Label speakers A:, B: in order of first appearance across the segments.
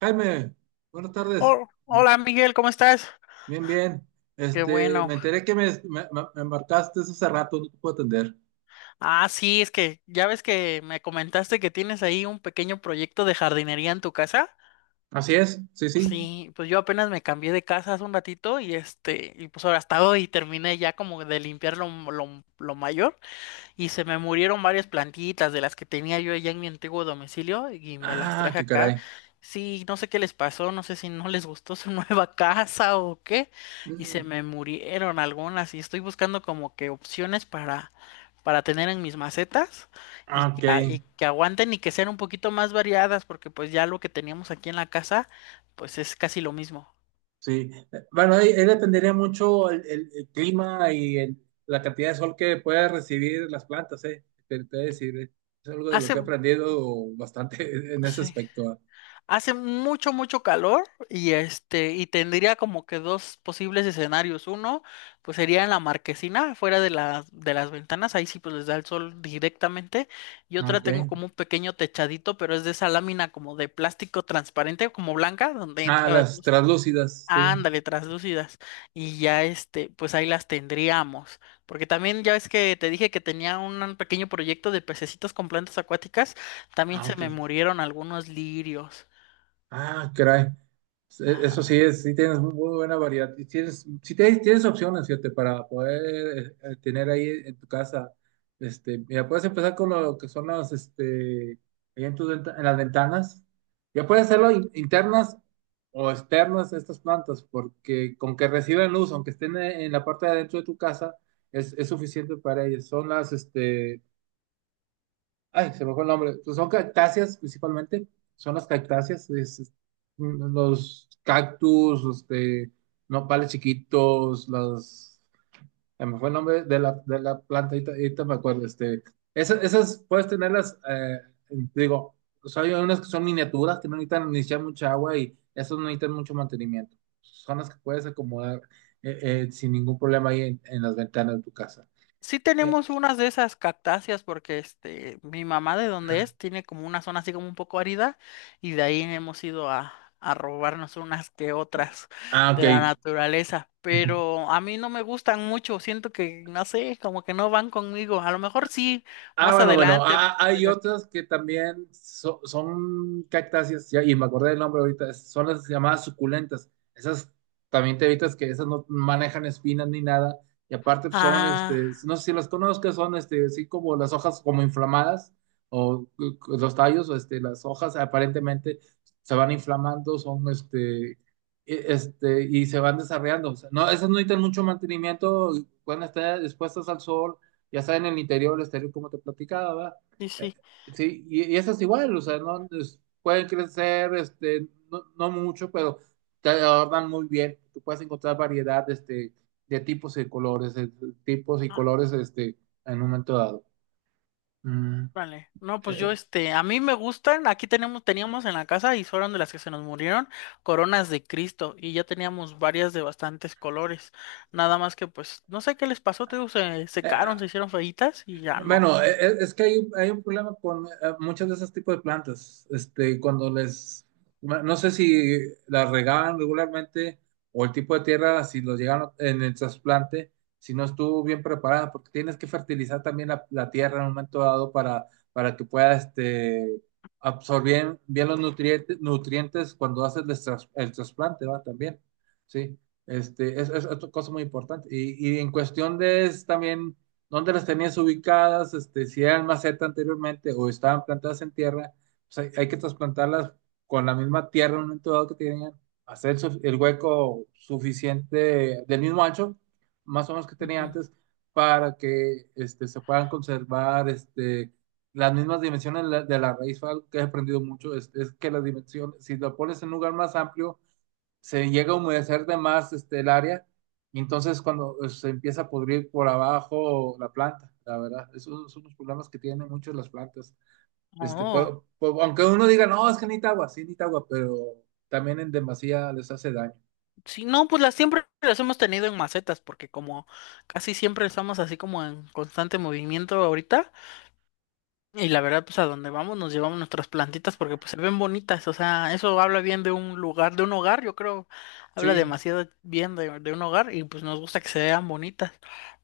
A: Jaime, buenas tardes.
B: Hola Miguel, ¿cómo estás?
A: Bien, bien.
B: Qué bueno.
A: Me enteré que me marcaste hace rato, no te puedo atender.
B: Ah, sí, es que ya ves que me comentaste que tienes ahí un pequeño proyecto de jardinería en tu casa.
A: Así es, sí, sí.
B: Sí, pues yo apenas me cambié de casa hace un ratito y y pues ahora hasta hoy terminé ya como de limpiar lo mayor. Y se me murieron varias plantitas de las que tenía yo allá en mi antiguo domicilio y me las
A: Ah,
B: traje
A: qué
B: acá.
A: caray.
B: Sí, no sé qué les pasó, no sé si no les gustó su nueva casa o qué. Y se
A: Mm,
B: me murieron algunas y estoy buscando como que opciones para tener en mis macetas y
A: ah, Ok,
B: y que aguanten y que sean un poquito más variadas porque pues ya lo que teníamos aquí en la casa pues es casi lo mismo.
A: sí. Bueno, ahí dependería mucho el clima y el- la cantidad de sol que pueda recibir las plantas, ¿eh? Te voy a decir, es algo de lo que he
B: Hace...
A: aprendido bastante en ese
B: Sí.
A: aspecto. Ah.
B: Hace mucho, mucho calor y y tendría como que dos posibles escenarios. Uno, pues sería en la marquesina, fuera de de las ventanas, ahí sí pues les da el sol directamente. Y
A: Ah,
B: otra
A: Ok.
B: tengo como un pequeño techadito, pero es de esa lámina como de plástico transparente, como blanca, donde
A: Ah,
B: entra la
A: las
B: luz.
A: translúcidas, sí.
B: Ándale, traslúcidas. Y ya pues ahí las tendríamos. Porque también ya ves que te dije que tenía un pequeño proyecto de pececitos con plantas acuáticas, también
A: Ah,
B: se
A: ok.
B: me murieron algunos lirios.
A: Ah, caray. Eso sí
B: Ajá.
A: es, sí tienes muy buena variedad. Y tienes, sí tienes, tienes opciones, fíjate, para poder tener ahí en tu casa. Este, mira, puedes empezar con lo que son las, este, ahí en, en las ventanas. Ya puedes hacerlo internas o externas de estas plantas, porque con que reciban luz, aunque estén en la parte de adentro de tu casa, es suficiente para ellas. Son las, este, ay, se me fue el nombre. Pues son cactáceas principalmente. Son las cactáceas, los cactus, este, nopales chiquitos, las. Se me fue el nombre de de la planta, ahorita me acuerdo. Este, esas puedes tenerlas, digo, o sea, hay unas que son miniaturas que no necesitan ni echar mucha agua y esas no necesitan mucho mantenimiento. Son las que puedes acomodar eh, sin ningún problema ahí en las ventanas de tu casa.
B: Sí
A: Eh,
B: tenemos unas de esas cactáceas porque este, mi mamá de donde es tiene como una zona así como un poco árida y de ahí hemos ido a robarnos unas que otras
A: ah,
B: de la
A: ok.
B: naturaleza. Pero a mí no me gustan mucho, siento que, no sé, como que no van conmigo. A lo mejor sí,
A: Ah,
B: más
A: bueno, bueno,
B: adelante,
A: ah, ah, hay
B: pero...
A: otras que también son cactáceas, ya, y me acordé del nombre ahorita, es- son las llamadas suculentas. Esas también te evitas que esas no manejan espinas ni nada, y aparte pues, son,
B: Ah,
A: este, no sé si las conozcas, son, este, así como las hojas como inflamadas, o los tallos, o, este, las hojas aparentemente se van inflamando, son, este, y se van desarrollando. O sea, no, esas no necesitan mucho mantenimiento, pueden estar expuestas al sol ya sea en el interior o el exterior, como te platicaba, ¿verdad?
B: sí,
A: Eh,
B: sí.
A: sí, y eso es igual, o sea, no pueden crecer, este, no, no mucho, pero te adornan muy bien. Tú puedes encontrar variedad, este, de tipos y colores, de tipos y colores, este, en un momento dado. Mm.
B: Vale, no, pues yo,
A: Eh,
B: este, a mí me gustan, aquí tenemos, teníamos en la casa y fueron de las que se nos murieron, coronas de Cristo, y ya teníamos varias de bastantes colores, nada más que pues, no sé qué les pasó, te digo, se
A: eh,
B: secaron, se hicieron feitas y ya no.
A: bueno, es que hay un problema con muchas de esos tipos de plantas. Este, cuando les, no sé si las regaban regularmente o el tipo de tierra, si los llegaron en el trasplante, si no estuvo bien preparada, porque tienes que fertilizar también la tierra en un momento dado para que pueda este, absorber bien los nutrientes, nutrientes cuando haces el, el trasplante, ¿va? También, sí. Este, es otra cosa muy importante. Y en cuestión de es también dónde las tenías ubicadas, este, si eran maceta anteriormente o estaban plantadas en tierra, pues hay que trasplantarlas con la misma tierra en un momento dado que tenían, hacer el hueco suficiente del mismo ancho, más o menos que tenía
B: Ujú.
A: antes, para que este, se puedan conservar este, las mismas dimensiones de de la raíz. Fue algo que he aprendido mucho, es que las dimensiones, si lo pones en un lugar más amplio, se llega a humedecer de más este, el área, y entonces cuando se empieza a pudrir por abajo la planta, la verdad, esos son los problemas que tienen muchas las plantas. Este,
B: Oh,
A: aunque uno diga, no, es que necesita agua, sí necesita agua, pero también en demasía les hace daño.
B: sí, no, pues las siempre las hemos tenido en macetas, porque como casi siempre estamos así como en constante movimiento ahorita, y la verdad, pues a donde vamos nos llevamos nuestras plantitas porque pues se ven bonitas, o sea, eso habla bien de un lugar, de un hogar, yo creo, habla
A: Sí.
B: demasiado bien de un hogar y pues nos gusta que se vean bonitas.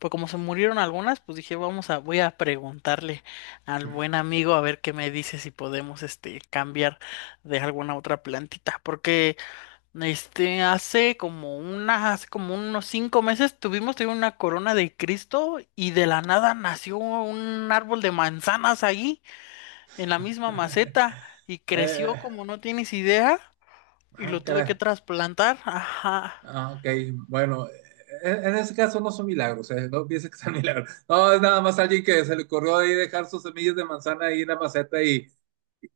B: Pues como se murieron algunas, pues dije, voy a preguntarle al buen amigo a ver qué me dice si podemos, este, cambiar de alguna otra plantita, porque, este, hace como unos 5 meses tuvimos una corona de Cristo y de la nada nació un árbol de manzanas ahí en la misma maceta y
A: Eh,
B: creció como no tienes idea y
A: ah,
B: lo tuve que
A: caray.
B: trasplantar. Ajá.
A: Ah, ok, bueno, en ese caso no son milagros, no pienses que son milagros. No, es nada más alguien que se le ocurrió ahí dejar sus semillas de manzana ahí en la maceta y,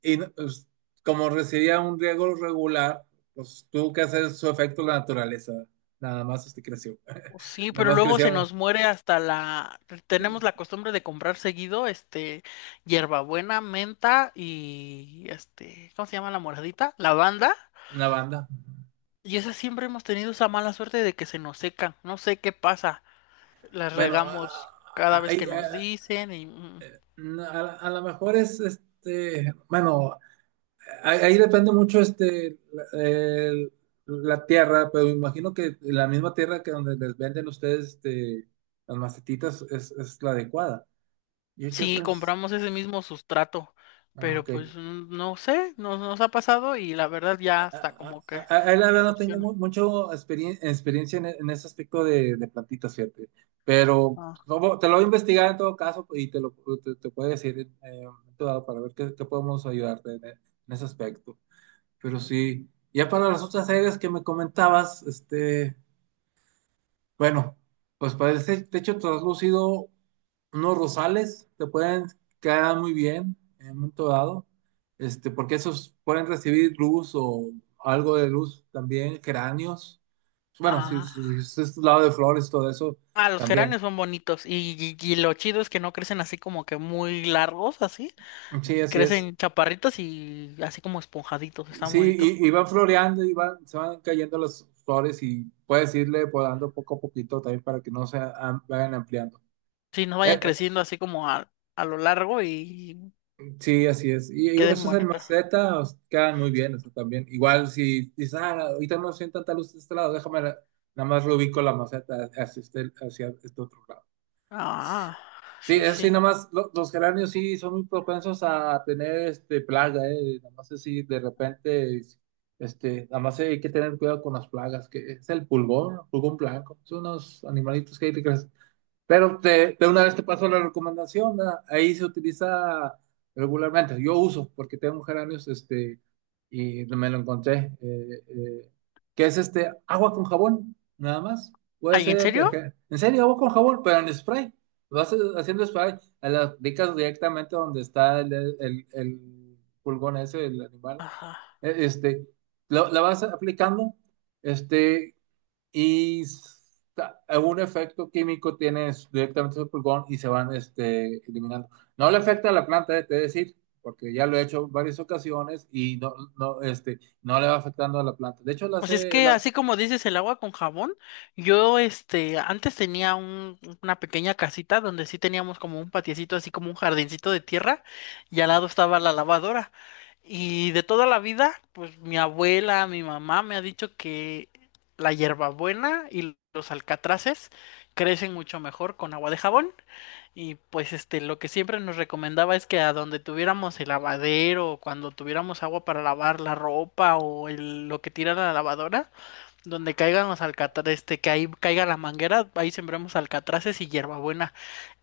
A: pues, como recibía un riego regular, pues tuvo que hacer su efecto la naturaleza. Nada más este creció.
B: Oh, sí,
A: Nada
B: pero
A: más
B: luego se
A: creció
B: nos muere hasta la... Tenemos la costumbre de comprar seguido, este, hierbabuena, menta y, este, ¿cómo se llama la moradita? Lavanda.
A: una banda.
B: Y esa siempre hemos tenido esa mala suerte de que se nos secan. No sé qué pasa. Las
A: Bueno,
B: regamos cada
A: a-
B: vez que
A: ahí,
B: nos
A: a-
B: dicen y...
A: a lo mejor es este, bueno, ahí, ahí depende mucho este la, la tierra, pero me imagino que la misma tierra que donde les venden ustedes este, las macetitas es la adecuada. Yo
B: Sí,
A: pues,
B: compramos ese mismo sustrato,
A: ah,
B: pero
A: ok.
B: pues no sé, nos ha pasado y la verdad ya está como que
A: La verdad no tengo
B: decepciona.
A: mucho experiencia en, en ese aspecto de plantitas, fíjate. Pero
B: Ah,
A: como- te lo voy a investigar en todo caso y te lo te puedo decir en un momento dado para ver qué, qué podemos ayudarte en, en ese aspecto. Pero sí, ya para las otras áreas que me comentabas, este. Bueno, pues para este techo traslúcido, unos rosales te pueden quedar muy bien en un momento dado, este, porque esos pueden recibir luz o algo de luz también, geráneos. Bueno,
B: ah,
A: si es este lado de flores, todo eso
B: Ah, los
A: también.
B: geranios son bonitos y y lo chido es que no crecen así como que muy largos, así,
A: Sí,
B: y
A: así es.
B: crecen chaparritos y así como esponjaditos, están
A: Sí,
B: bonitos.
A: y van floreando y van, se van cayendo las flores y puedes irle podando poco a poquito también para que no se vayan ampliando.
B: Sí, no
A: Eh,
B: vayan
A: eh,
B: creciendo así como a lo largo y
A: Sí, así es. Y digo,
B: queden
A: esos en
B: bonitos.
A: maceta os quedan muy bien, eso también. Igual si dices, ah, ahorita no siento tanta luz de este lado, déjame, la- nada más lo ubico la maceta hacia este otro lado.
B: Ah,
A: Sí,
B: sí,
A: eso sí,
B: sí.
A: nada más, los geranios sí son muy propensos a tener este, plaga, ¿eh? Nada más así, de repente, este, nada más hay que tener cuidado con las plagas, que es el pulgón, pulgón blanco. Son unos animalitos que hay que pero te, de una vez te paso la recomendación, ¿verdad? Ahí se utiliza regularmente. Yo uso, porque tengo geranios, este, y me lo encontré, que es este agua con jabón, nada más. Puede
B: ¿Ay, en
A: ser
B: serio?
A: detergente. En serio, agua con jabón, pero en spray. Vas haciendo spray, a las aplicas directamente donde está el pulgón ese, el animal.
B: Ajá.
A: Este, la vas aplicando. Este, y algún efecto químico tienes directamente su pulgón y se van este, eliminando. No le afecta a la planta, te he de decir, porque ya lo he hecho varias ocasiones y no, no, este, no le va afectando a la planta. De hecho, las
B: Pues es
A: he,
B: que así
A: las...
B: como dices el agua con jabón, yo este antes tenía una pequeña casita donde sí teníamos como un patiecito, así como un jardincito de tierra, y al lado estaba la lavadora. Y de toda la vida, pues mi abuela, mi mamá me ha dicho que la hierbabuena y los alcatraces crecen mucho mejor con agua de jabón. Y pues este, lo que siempre nos recomendaba es que a donde tuviéramos el lavadero, o cuando tuviéramos agua para lavar la ropa o lo que tira la lavadora, donde caigan los alcatraces, este, que ahí caiga la manguera, ahí sembramos alcatraces y hierbabuena.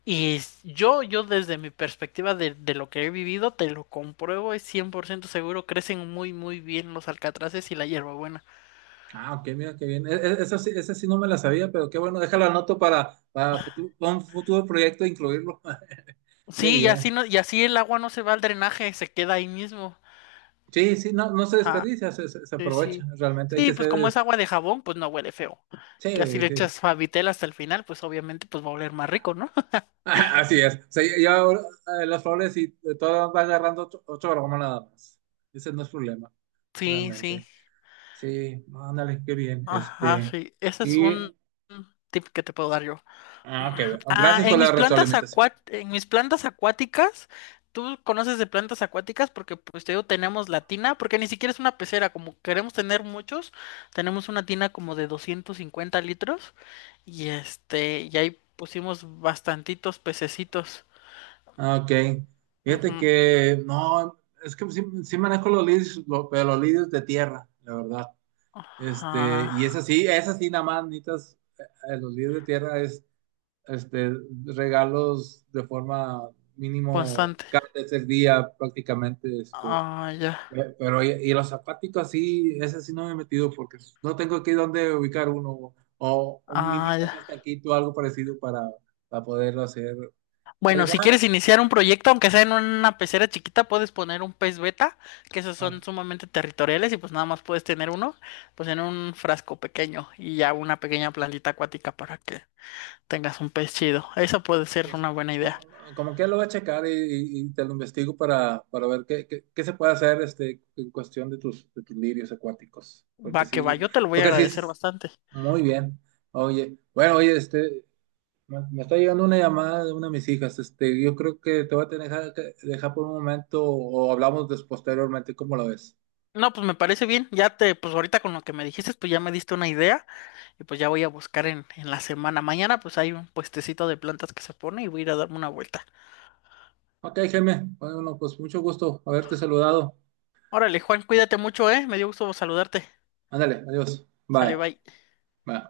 B: Y yo desde mi perspectiva de lo que he vivido, te lo compruebo, es 100% seguro, crecen muy, muy bien los alcatraces y la hierbabuena.
A: Ah, ok, mira qué bien. Esa sí no me la sabía, pero qué bueno, déjala anoto para, un futuro proyecto e incluirlo. Qué
B: Sí, y así
A: bien.
B: no, y así el agua no se va al drenaje, se queda ahí mismo.
A: Sí, sí, no, no se
B: Ajá.
A: desperdicia, se
B: Sí,
A: aprovecha.
B: sí.
A: Realmente hay
B: Sí,
A: que
B: pues como es
A: ser.
B: agua de jabón, pues no huele feo. Ya si
A: Sí,
B: le
A: sí.
B: echas Favitel hasta el final, pues obviamente pues va a oler más rico, ¿no?
A: Así es. O sea, ya ahora, las flores y todo va agarrando ocho, ocho gramas nada más. Ese no es problema,
B: Sí, sí.
A: realmente. Sí, no, ándale, qué bien.
B: Ajá,
A: Este,
B: sí. Ese es
A: y,
B: un tip que te puedo dar yo.
A: ah, qué bien.
B: Ah,
A: Gracias por
B: en
A: la
B: mis
A: retroalimentación.
B: en mis plantas acuáticas, tú conoces de plantas acuáticas porque pues te digo, tenemos la tina, porque ni siquiera es una pecera, como queremos tener muchos, tenemos una tina como de 250 litros y y ahí pusimos bastantitos pececitos.
A: Ah, Ok. Fíjate
B: Ujú.
A: que, no, es que sí, sí manejo los lirios, lo- pero los lirios de tierra, la verdad. Este,
B: Ah,
A: y es así nada más, necesitas, los lirios de tierra este, regalos de forma mínimo
B: constante.
A: cada vez el día prácticamente, este,
B: Ah, ya.
A: pero y los zapáticos sí, ese sí no me he metido porque no tengo aquí dónde ubicar uno o un mínimo
B: Ah, ya.
A: un estanquito, algo parecido para poderlo hacer. Pero
B: Bueno, si
A: igual,
B: quieres iniciar un proyecto, aunque sea en una pecera chiquita, puedes poner un pez beta, que esos
A: ok,
B: son sumamente territoriales y pues nada más puedes tener uno, pues en un frasco pequeño y ya una pequeña plantita acuática para que tengas un pez chido. Esa puede ser
A: es
B: una buena idea.
A: como que lo voy a checar y, y te lo investigo para ver qué, qué se puede hacer este, en cuestión de tus lirios acuáticos.
B: Va que va, yo te lo voy a
A: Porque sí,
B: agradecer bastante.
A: muy bien. Oye, bueno, oye, este, me está llegando una llamada de una de mis hijas. Este, yo creo que te voy a tener que dejar por un momento o hablamos posteriormente, ¿cómo lo ves?
B: No, pues me parece bien. Pues ahorita con lo que me dijiste, pues ya me diste una idea y pues ya voy a buscar en la semana. Mañana pues hay un puestecito de plantas que se pone y voy a ir a darme una vuelta.
A: Ok, Jaime. Bueno, pues mucho gusto haberte saludado.
B: Órale, Juan, cuídate mucho, ¿eh? Me dio gusto saludarte.
A: Ándale, adiós.
B: Sale,
A: Bye.
B: bye.
A: Bye.